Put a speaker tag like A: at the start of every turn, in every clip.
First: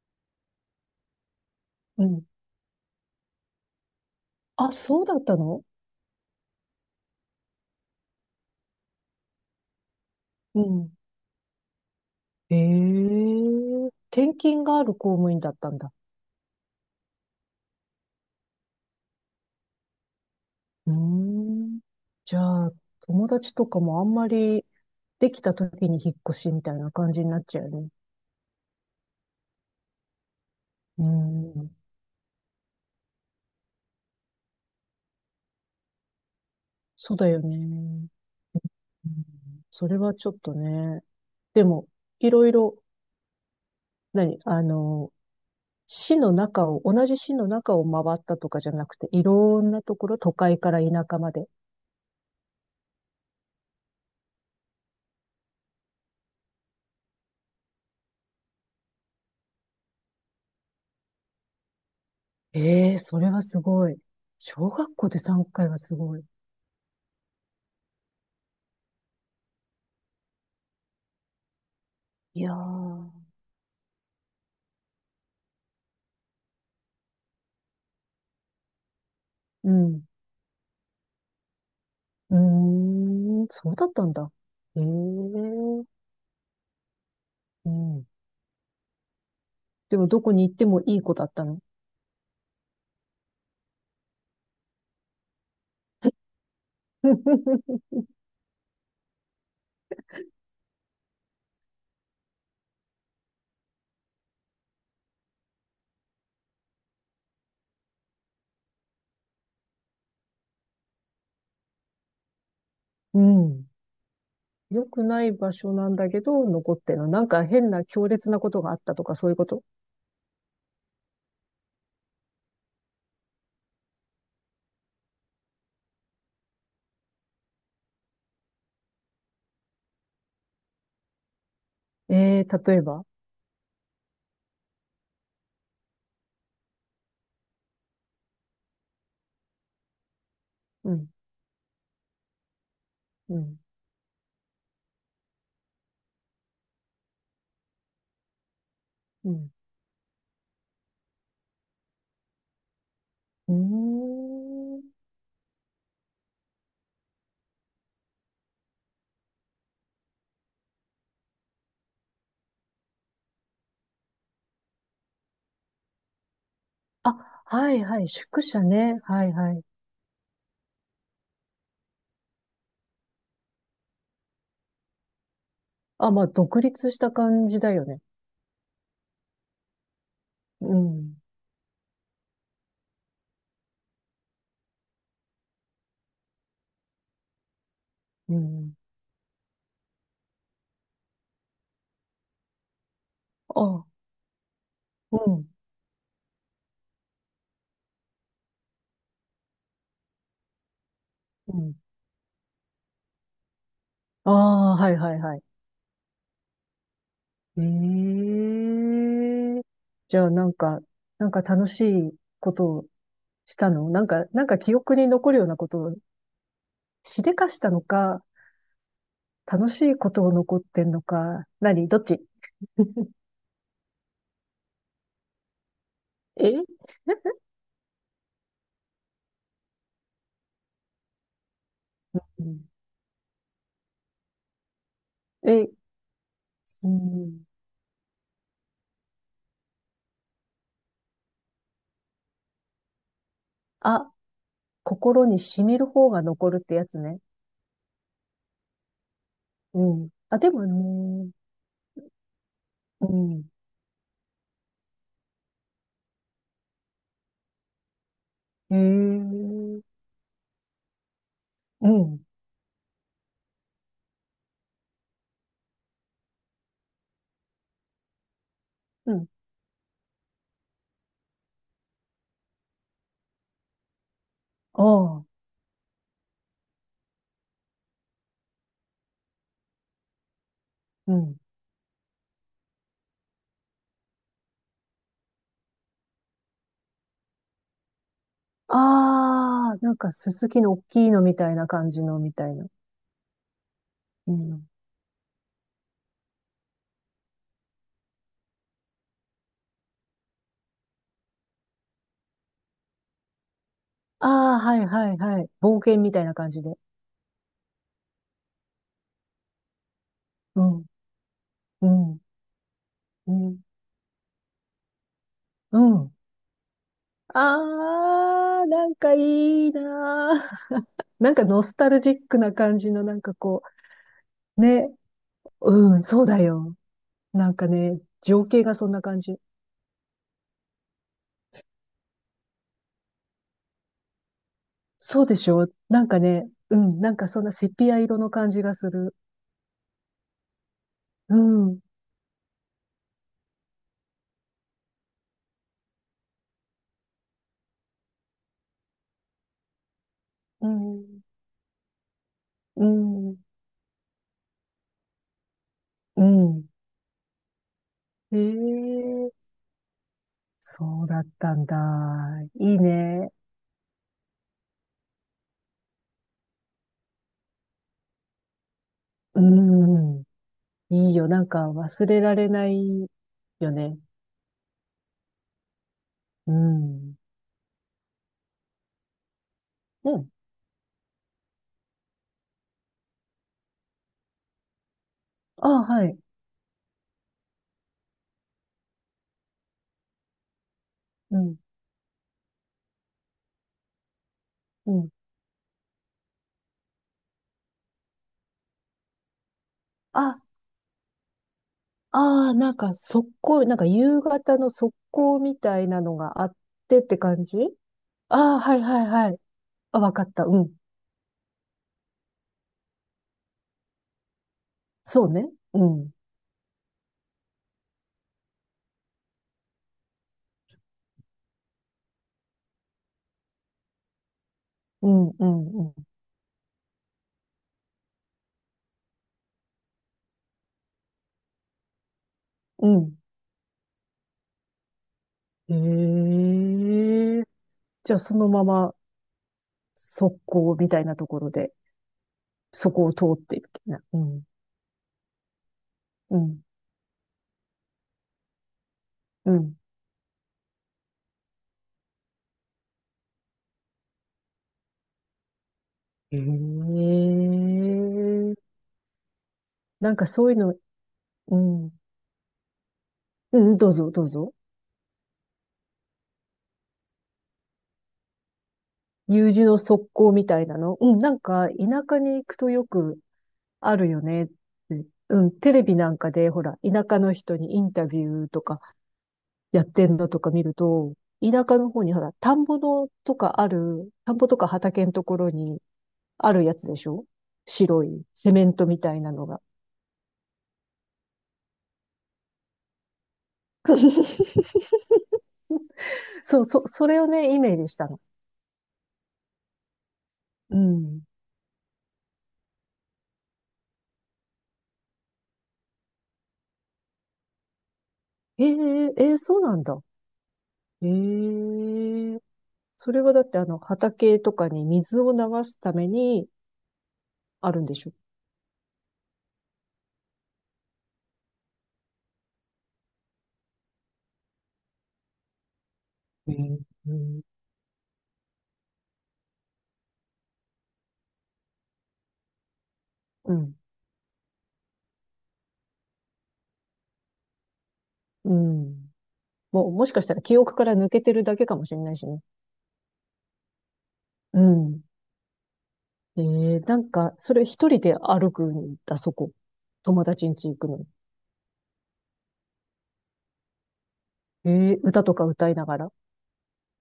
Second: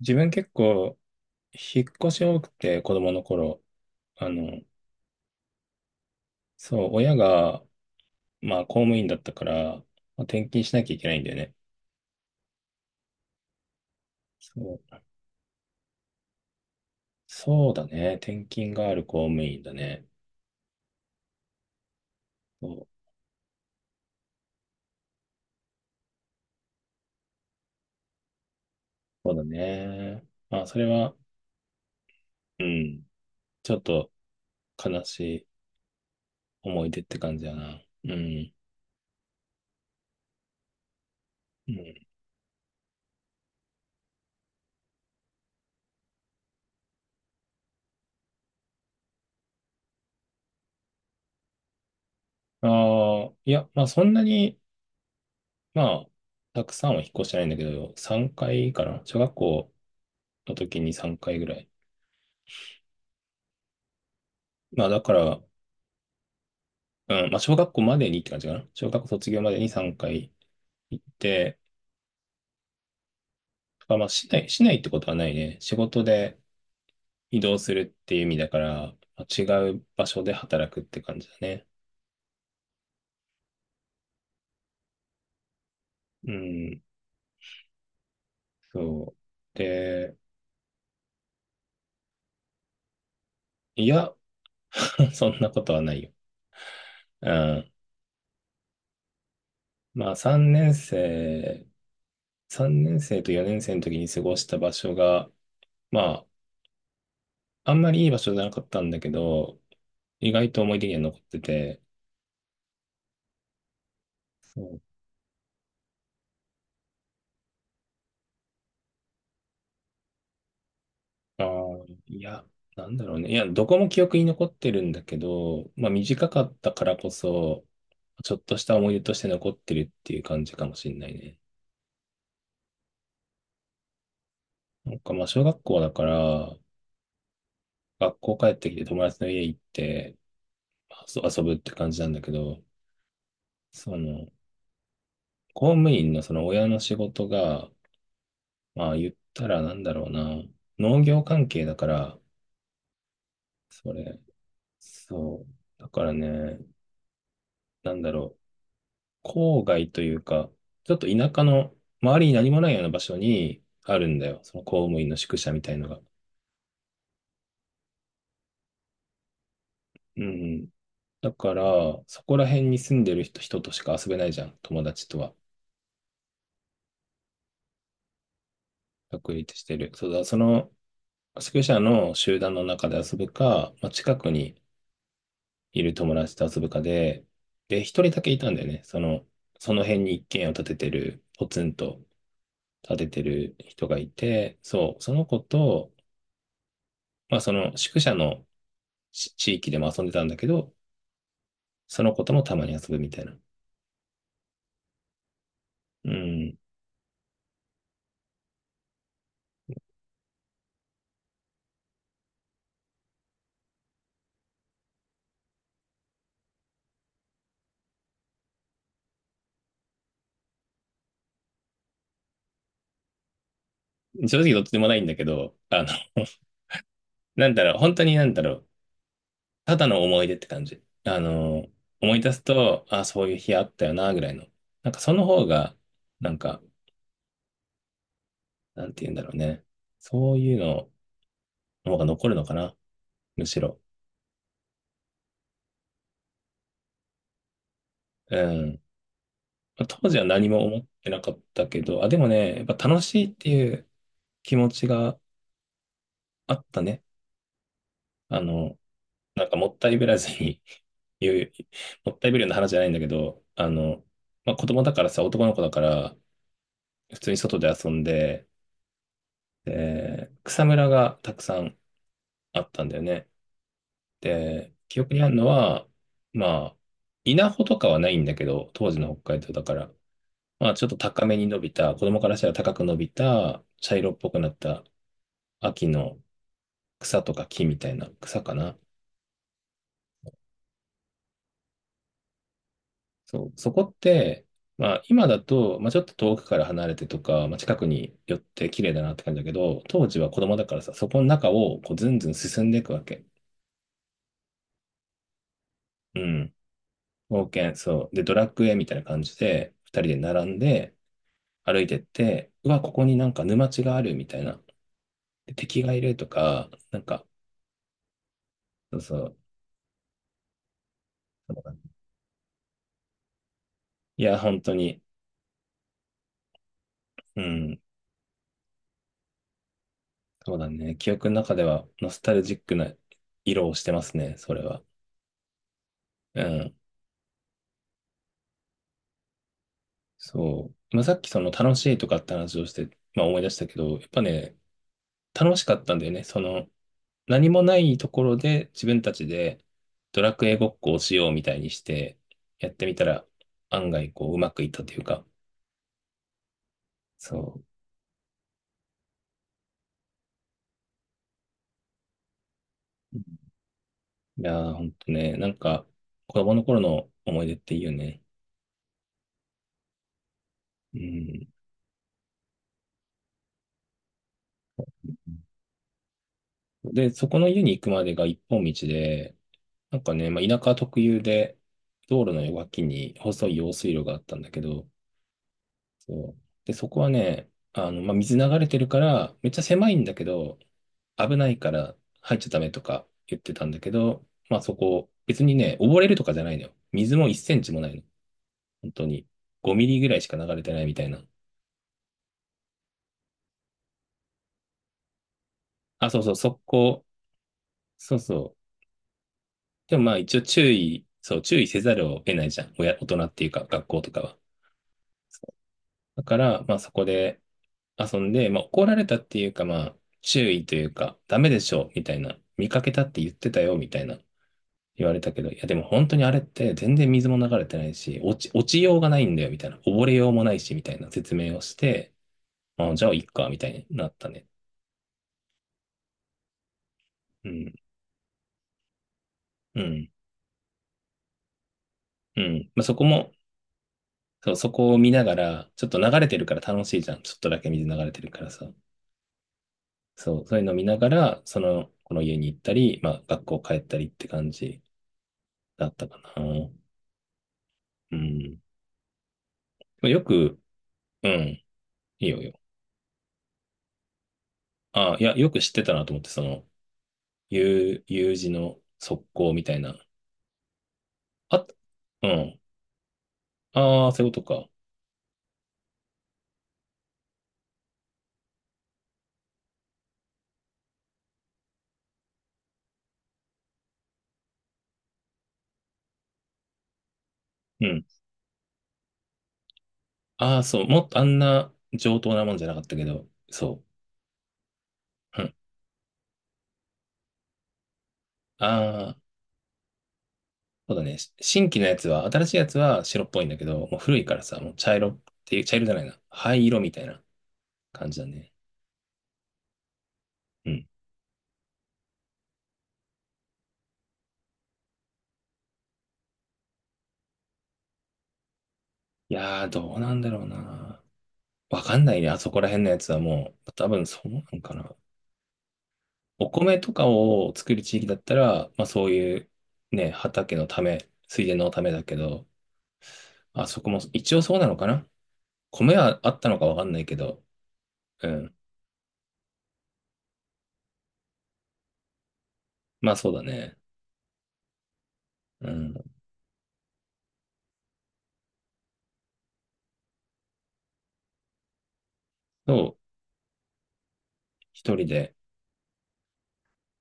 A: 自分結構、引っ
B: う
A: 越し
B: ん。
A: 多くて、子供の頃。あの、
B: あ、そうだったの？
A: そう、親が、まあ、公務員だったから、まあ、転
B: う
A: 勤しな
B: ん。
A: きゃいけないんだよね。
B: ええ転勤が
A: そ
B: ある
A: う、
B: 公務員だったんだ。
A: そうだね。転勤がある公務員だね。
B: うーん。じゃ
A: そ
B: あ、
A: う、
B: 友達とかもあんまりできた時に引っ越しみたいな感じになっちゃうよね。
A: そうだね。まあ、それ
B: うー
A: は、
B: ん。
A: うん、ちょっと悲しい思い出っ
B: そう
A: て
B: だ
A: 感
B: よ
A: じだな。
B: ね。
A: うん、
B: うん、それはちょっとね。で
A: う
B: も、
A: ん。
B: いろいろ、何あの、市の中を、同じ市の中を回ったとかじゃなくて、いろんなところ、都会から田舎まで
A: ああ、いや、まあ、そんなに、まあ、たくさんは引っ越してないんだけど、3回かいかな。小学校の時に3回ぐらい。
B: ええ、それはすごい。小
A: まあ
B: 学
A: だ
B: 校
A: か
B: で
A: ら、
B: 3回はすごい。
A: うん、まあ、小学校までにって感じかな。小学校卒業までに3回行って、
B: いやー、
A: まあ、まあ、市内ってことはないね。仕事で移動するっていう意味だから、まあ違
B: う
A: う
B: ん。
A: 場所で働くって感じだね。
B: うーん、そうだったんだ。ええ、う
A: うん、
B: ん。
A: そう。
B: でも、
A: で、
B: どこに行ってもいい子だったの？
A: いや、そんなことはないよ。うん。まあ、3年生と4年生の時に過ごした場所が、まあ、あんまりいい場所じゃなかったんだけど、意外と思い出には残ってて、
B: うん。
A: そう。
B: 良くない場所なんだけど、残ってるの。なんか変な強烈なことがあったとか、そういうこと？
A: ああ、いや、なんだろうね。いや、どこも記憶に残ってるんだけど、まあ短かったからこそ、ちょっとした思い出として残ってるっていう感じかもしんないね。
B: ええー、例えば？
A: なんかまあ小学校だから、学校帰ってきて友達の家行って、
B: うん、
A: 遊ぶって感じなんだけど、
B: うん、
A: その、公務員のその親の仕事が、まあ言っ
B: う
A: た
B: ん。
A: らなんだろうな、農業関係だから、
B: う
A: それ、
B: ーん。
A: そう。だからね、なんだろう。郊外というか、ちょっと田舎の周りに何もないような場所にあるんだよ。その公務員の宿舎みたいのが。
B: あ、はいはい、宿舎ね。はいはい。
A: うん。だから、そこら辺に住んでる人としか遊べないじゃん。友達とは。
B: あ、まあ、独立した感じだよね。
A: 確立してる。そうだ、その
B: うん。
A: 宿舎の集団の中で遊ぶか、まあ、近くにいる友達と遊ぶかで、で、一人だけ
B: う
A: いたんだよ
B: ん。
A: ね。その、その辺に一軒家を建ててる、ポツンと建ててる
B: あ、
A: 人がいて、そう、そ
B: う
A: の子
B: ん、
A: と、まあ、その宿舎の地域でも遊んでたんだけど、
B: うん。
A: その子ともたまに遊ぶみたいな。
B: ああ、はいはいはい。
A: うん。
B: ええ、じゃあなんか、なんか楽しいことをしたのなんか、なんか記憶に残るようなことをしでかしたのか、楽しいことを残ってんのか、何どっち？
A: 正直どっちでもないんだけど、あの、
B: え、
A: なんだろう、本当になんだろう、ただの思い出って感じ。あの、思い出す
B: うん、
A: と、あ、そういう日あったよな、ぐらいの。なんかその方
B: え、
A: が、なんか、
B: うん。
A: なんて言うんだろうね。そういうのの方が残るのかな、むしろ。
B: あ、心に染みる方が残るってやつね。
A: うん。
B: う
A: まあ当
B: ん。
A: 時は
B: あ、
A: 何
B: で
A: も
B: も
A: 思ってな
B: ね、
A: かったけど、あ、でもね、やっぱ楽
B: う
A: しいって
B: ん。
A: いう気持ちがあったね。あの、
B: え
A: なんかもっ
B: え、
A: たいぶらずに 言う、
B: う
A: もっ
B: ん。
A: たいぶるような話じゃないんだけど、あの、まあ、子供だからさ、男の子だから、普通に外で遊んで、
B: うん。
A: で、草むらがたくさんあったんだよね。で、
B: あ
A: 記憶に
B: あ。
A: あるのは、まあ、稲穂とかはないんだけど、当時の北海道だから、まあ、ちょっと
B: う
A: 高め
B: ん。
A: に伸びた、子供からしたら高く伸びた、茶色っぽくなった秋の草とか木みたいな草かな。
B: ああ、なんかすすきの大きいのみたいな感じのみたいな。
A: そう、そこっ
B: う
A: て、
B: ん。
A: まあ今だと、まあちょっと遠くから離れてとか、まあ近くに寄って綺麗だなって感じだけど、当時は子供だからさ、そこの中をこうずんずん進んでいくわけ。
B: ああ、はいはいはい。冒険み
A: う
B: たいな感
A: ん。
B: じで。
A: 冒険、そう。で、ドラクエみたいな感じで、二人で並ん
B: うん、
A: で歩い
B: う
A: てっ
B: ん、
A: て、うわ、ここにな
B: う
A: んか
B: ん、
A: 沼地があるみたいな。で、
B: う
A: 敵がい
B: ん。
A: るとか、なんか、
B: ああ、なん
A: そう
B: か
A: そう。
B: いいなー。なんか
A: そう
B: ノ
A: だ
B: ス
A: ね。
B: タルジックな感じの、なんかこ
A: いや、本
B: う、
A: 当
B: ね。
A: に、
B: うん、そうだよ。
A: う
B: なんか
A: ん。
B: ね、情景がそんな感じ。
A: そうだね。記憶の中ではノスタルジックな色をしてますね、それは。
B: そうでしょ？なんか
A: う
B: ね、
A: ん。
B: うん、なんかそんなセピア色の感じがする。
A: そう。まあ、さっき
B: う
A: その楽
B: ん、
A: しいとかって話をして、まあ、思い出したけど、やっぱね、楽しかったんだよね。その、何もないところで自分たちでドラクエご
B: う
A: っこをし
B: ん、
A: ようみたいにして、やっ
B: う
A: てみたら
B: ん、
A: 案外こううまくいったというか、
B: うん。
A: そ
B: ええ、そうだったんだ。いいね。
A: う。いやー、ほんとね、なんか子供の頃の思い出っていいよね。
B: うん。いいよ。なん
A: う
B: か忘れられないよね。う
A: ん。で、
B: ん。
A: そこの家に行くまでが一本道で、なんか
B: う
A: ね、
B: ん。
A: まあ、田舎特有で、道路の脇に細い用水路があったんだけど、
B: ああ、はい。
A: そう。で、そこはね、あの、まあ、水流れてるから、めっちゃ狭いんだけど、危
B: う
A: ない
B: ん。
A: から入っちゃダメとか言ってたんだけど、まあそ
B: うん。
A: こ、別にね、溺れるとかじゃないのよ。水も1センチもないの。本当に。5ミリぐらいしか
B: あ、
A: 流れてないみたいな。
B: ああ、なんか速攻、なんか夕方の速攻みたいな
A: あ、
B: の
A: そうそう、
B: があっ
A: 速
B: てっ
A: 攻。
B: て感じ。
A: そう
B: あ
A: そ
B: あ、は
A: う。
B: いはいはい。
A: で
B: あ、
A: も
B: わ
A: まあ
B: かっ
A: 一応
B: た。う
A: 注
B: ん。
A: 意、そう、注意せざるを得ないじゃん。親、大人っていうか、学校とかは。
B: そうね。うん。
A: だから、まあそこで遊んで、まあ怒られたっていうか、まあ注意というか、ダメでしょ、みたいな。見かけたって言ってたよ、みたいな。言
B: う
A: われ
B: ん、
A: たけ
B: う
A: ど、いや
B: ん、
A: で
B: う
A: も
B: ん。
A: 本当にあれって全然水も流れてないし、落ちようがないんだよみたいな、溺れようもないしみたいな説明をして、
B: う
A: あ、じゃあ
B: ん。
A: いっかみたいになったね。
B: ええ、
A: うん、
B: じゃあそのまま
A: うん、
B: 速攻みたいなところで、
A: うん。まあ、
B: そ
A: そこ
B: こを通
A: も、
B: っていくみたいな。うん。
A: そう、そこを見ながら、ちょっと流れて
B: う
A: るから
B: ん、
A: 楽しいじゃん。ちょっとだけ水流れてるからさ。
B: うん。
A: そう、そういうのを見ながら、その、この家に行ったり、まあ学校帰ったりって感じだったかな。
B: え
A: うん。
B: え、なん
A: よ
B: かそういう
A: く、
B: の、
A: う
B: う
A: ん、
B: ん、
A: いいよいいよ。
B: うん、どうぞ、どうぞ。
A: あ、いや、よく知ってたなと思って、その、U、U 字の側
B: U
A: 溝み
B: 字
A: た
B: の
A: いな。
B: 側溝みたいなの。うん、なん
A: あ、
B: か田舎
A: う
B: に行く
A: ん。
B: とよくあ
A: あ
B: る
A: あ、
B: よ
A: そういうこと
B: ねって。
A: か。
B: うん、テレビなんかで、ほら、田舎の人にインタビューとかやってんのとか見ると、田舎の方にほら、田んぼのとかある、田んぼとか畑のところにあるやつでしょ？
A: う
B: 白
A: ん。
B: いセメントみたいなのが。
A: ああ、そう。もっとあんな上等なもんじゃなかったけど、そう。うん。
B: そう、それをね、イメージしたの。
A: ああ、
B: う
A: そうだね。
B: ん。
A: し新規のやつは、新しいやつは白っぽいんだけど、もう古いからさ、もう茶色っていう、茶色じゃないな。灰色みたいな感じだね。
B: ええええ、そうなんだ。
A: うん。
B: ええ、それはだって畑とかに水を流すためにあるんでしょ？
A: いやー、どうなんだろうな。わかんないね。あそこら辺のやつはもう、多分そうなんかな。お
B: え、
A: 米とか
B: うん、
A: を作る地域だったら、まあそういうね、畑のため、水田のためだけど、
B: う
A: あ
B: ん。
A: そこも一応そうなのかな。米はあったのかわかんないけど、う
B: う
A: ん。
B: ん。もう、もしかしたら記憶から抜けてるだけかもしれないしね。
A: まあそうだね。
B: うん。
A: うん。
B: ええ、なんか、それ一人で歩くんだ、そこ？友達ん家行くのに。
A: そう、
B: え
A: 一
B: え、
A: 人
B: 歌
A: で
B: とか歌いながら？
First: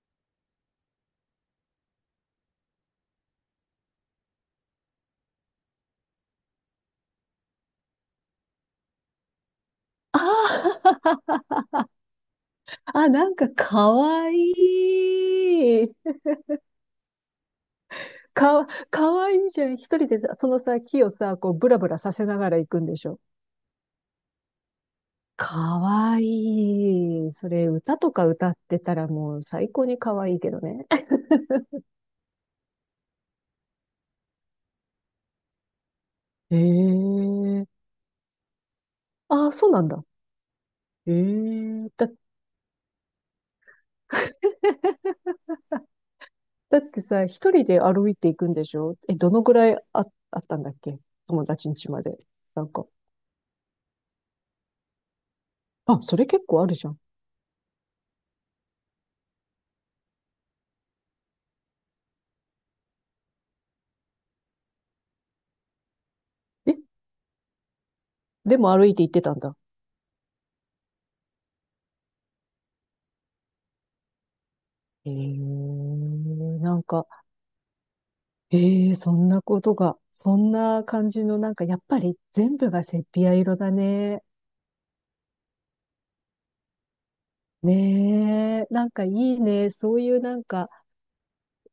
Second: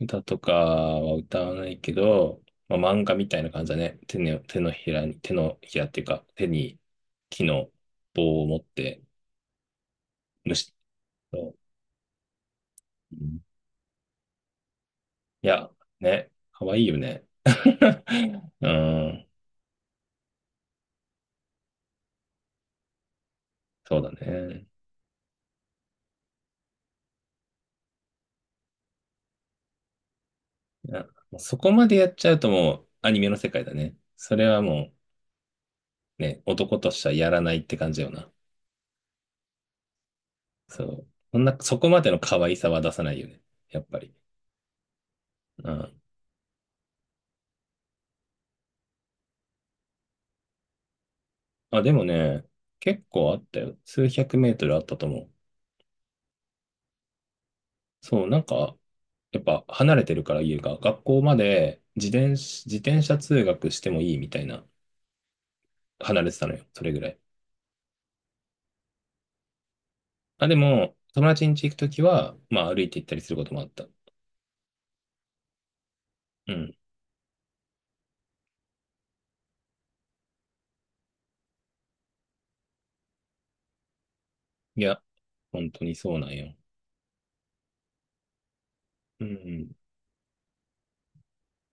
A: 歌とかは歌わないけど、まあ、漫画みたいな感じだね。手のひらに、手のひらっていうか、手に木の棒を持って、
B: あ
A: 虫
B: ー
A: と、
B: あ、
A: う
B: なん
A: ん。
B: かかわい
A: いや、
B: い。
A: ね、かわいいよね。う
B: か
A: ん、
B: わいいじゃん。一人でさそのさ、木をさ、こう、ブラブラさせながら行くんでしょ？
A: そうだね。
B: かわいい。それ、歌とか歌ってたらもう最高にかわいいけどね。
A: いや、そこまでやっちゃうともうアニメの世界だね。それはもうね、男としては
B: え
A: やらないっ
B: え、
A: て感じよな。
B: ああ、そうなんだ。
A: そう。
B: え
A: そんな、そこ
B: え、
A: までの可愛さは出さないよね。やっぱり。う ん。
B: だってさ、一人で歩いていくんでしょ？え、どのぐらいあったんだっけ、友達ん
A: あ、
B: 家
A: で
B: ま
A: も
B: で？
A: ね、
B: なんか、
A: 結構あったよ。数百メートルあったと思う。
B: あ、それ結構あるじゃん。
A: そう、なんか、やっぱ離れてるから家が、学校まで自転車通学してもいいみたいな、離れてたのよ。
B: え、
A: それぐらい。
B: でも歩いて行ってたんだ。
A: あ、でも、友達ん家行くときは、まあ歩いて行ったりすることもあった。
B: ええ、
A: うん。
B: なんか、ええ、そんなことが、そんな感じの、なんかやっぱり全部がセピア色だね。
A: いや、本当にそうなんよ。
B: ねえ、なんかい
A: う
B: い
A: ん。
B: ね。そういうなんか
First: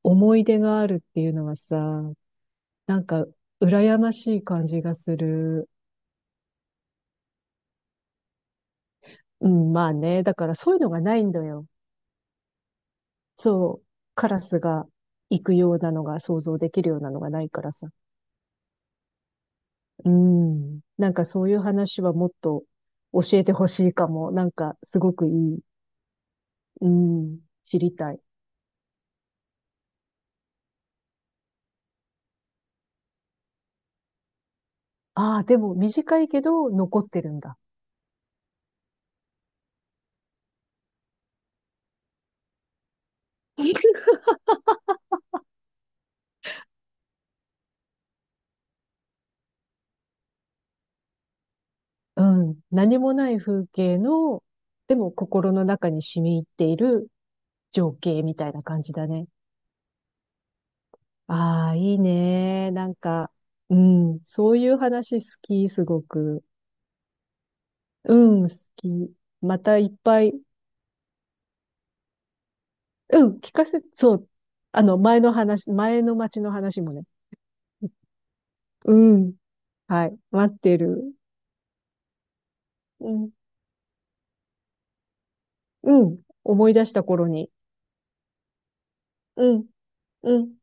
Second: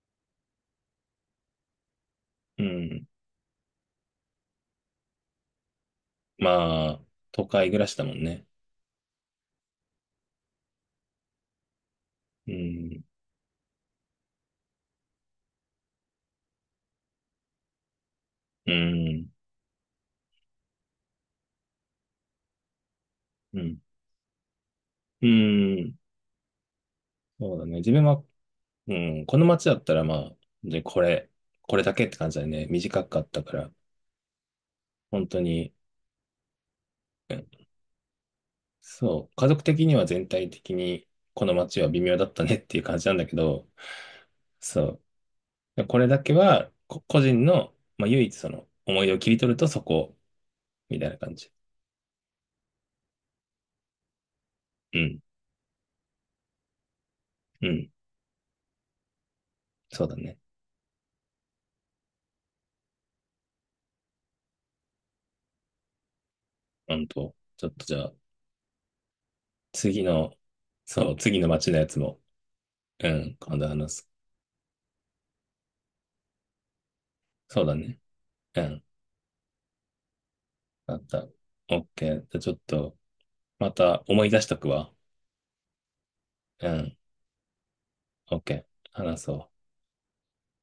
B: 思い出があるっていうのはさ、
A: う
B: なん
A: ん。
B: か羨ましい感じがする。
A: まあ、都会暮らしだもんね。
B: うん、まあね。だからそういうのがないんだよ。
A: うん。
B: そう。カラスが行くようなのが想像できるようなのがないからさ。
A: うん。
B: うん。なんかそういう話はもっと教えて
A: う
B: ほ
A: ん。
B: しいかも。なんかすご
A: う
B: くいい。
A: ん。
B: うん。
A: そうだね。
B: 知
A: 自
B: り
A: 分
B: たい。
A: は、うん、この街だったらまあ、で、これだけって感じだね。短かったから、本
B: あ
A: 当
B: あ、で
A: に、
B: も短いけど残ってる
A: う
B: ん
A: ん、
B: だ。
A: そう、家族的には全体的にこの街は微妙だったねっていう感じなんだけど、そう、でこれだけは個人の、まあ、唯一その思い出を切り取るとそこ、みたいな感じ。
B: うん。何もない風景の、で
A: う
B: も
A: ん、
B: 心の中に染み入っている
A: うん、
B: 情景みたいな感じだね。
A: そうだね。
B: ああ、いいね。なんか、うん。そういう話好き、すごく。
A: うんと、ちょっとじゃあ、
B: うん、好き。またいっ
A: 次
B: ぱい。
A: の、そう、次の街のやつも、う
B: う
A: ん、
B: ん、聞
A: 今
B: か
A: 度
B: せ、
A: 話す。
B: そう。前の町の話もね。
A: そうだね。うん。
B: うん。はい。待って
A: あっ
B: る。
A: た。オッケー。じゃあちょっと、
B: うん。
A: また思い出しとくわ。
B: うん。
A: う
B: 思い出し
A: ん。
B: た頃に。
A: オッケー。話そ
B: う
A: う。
B: ん。うん。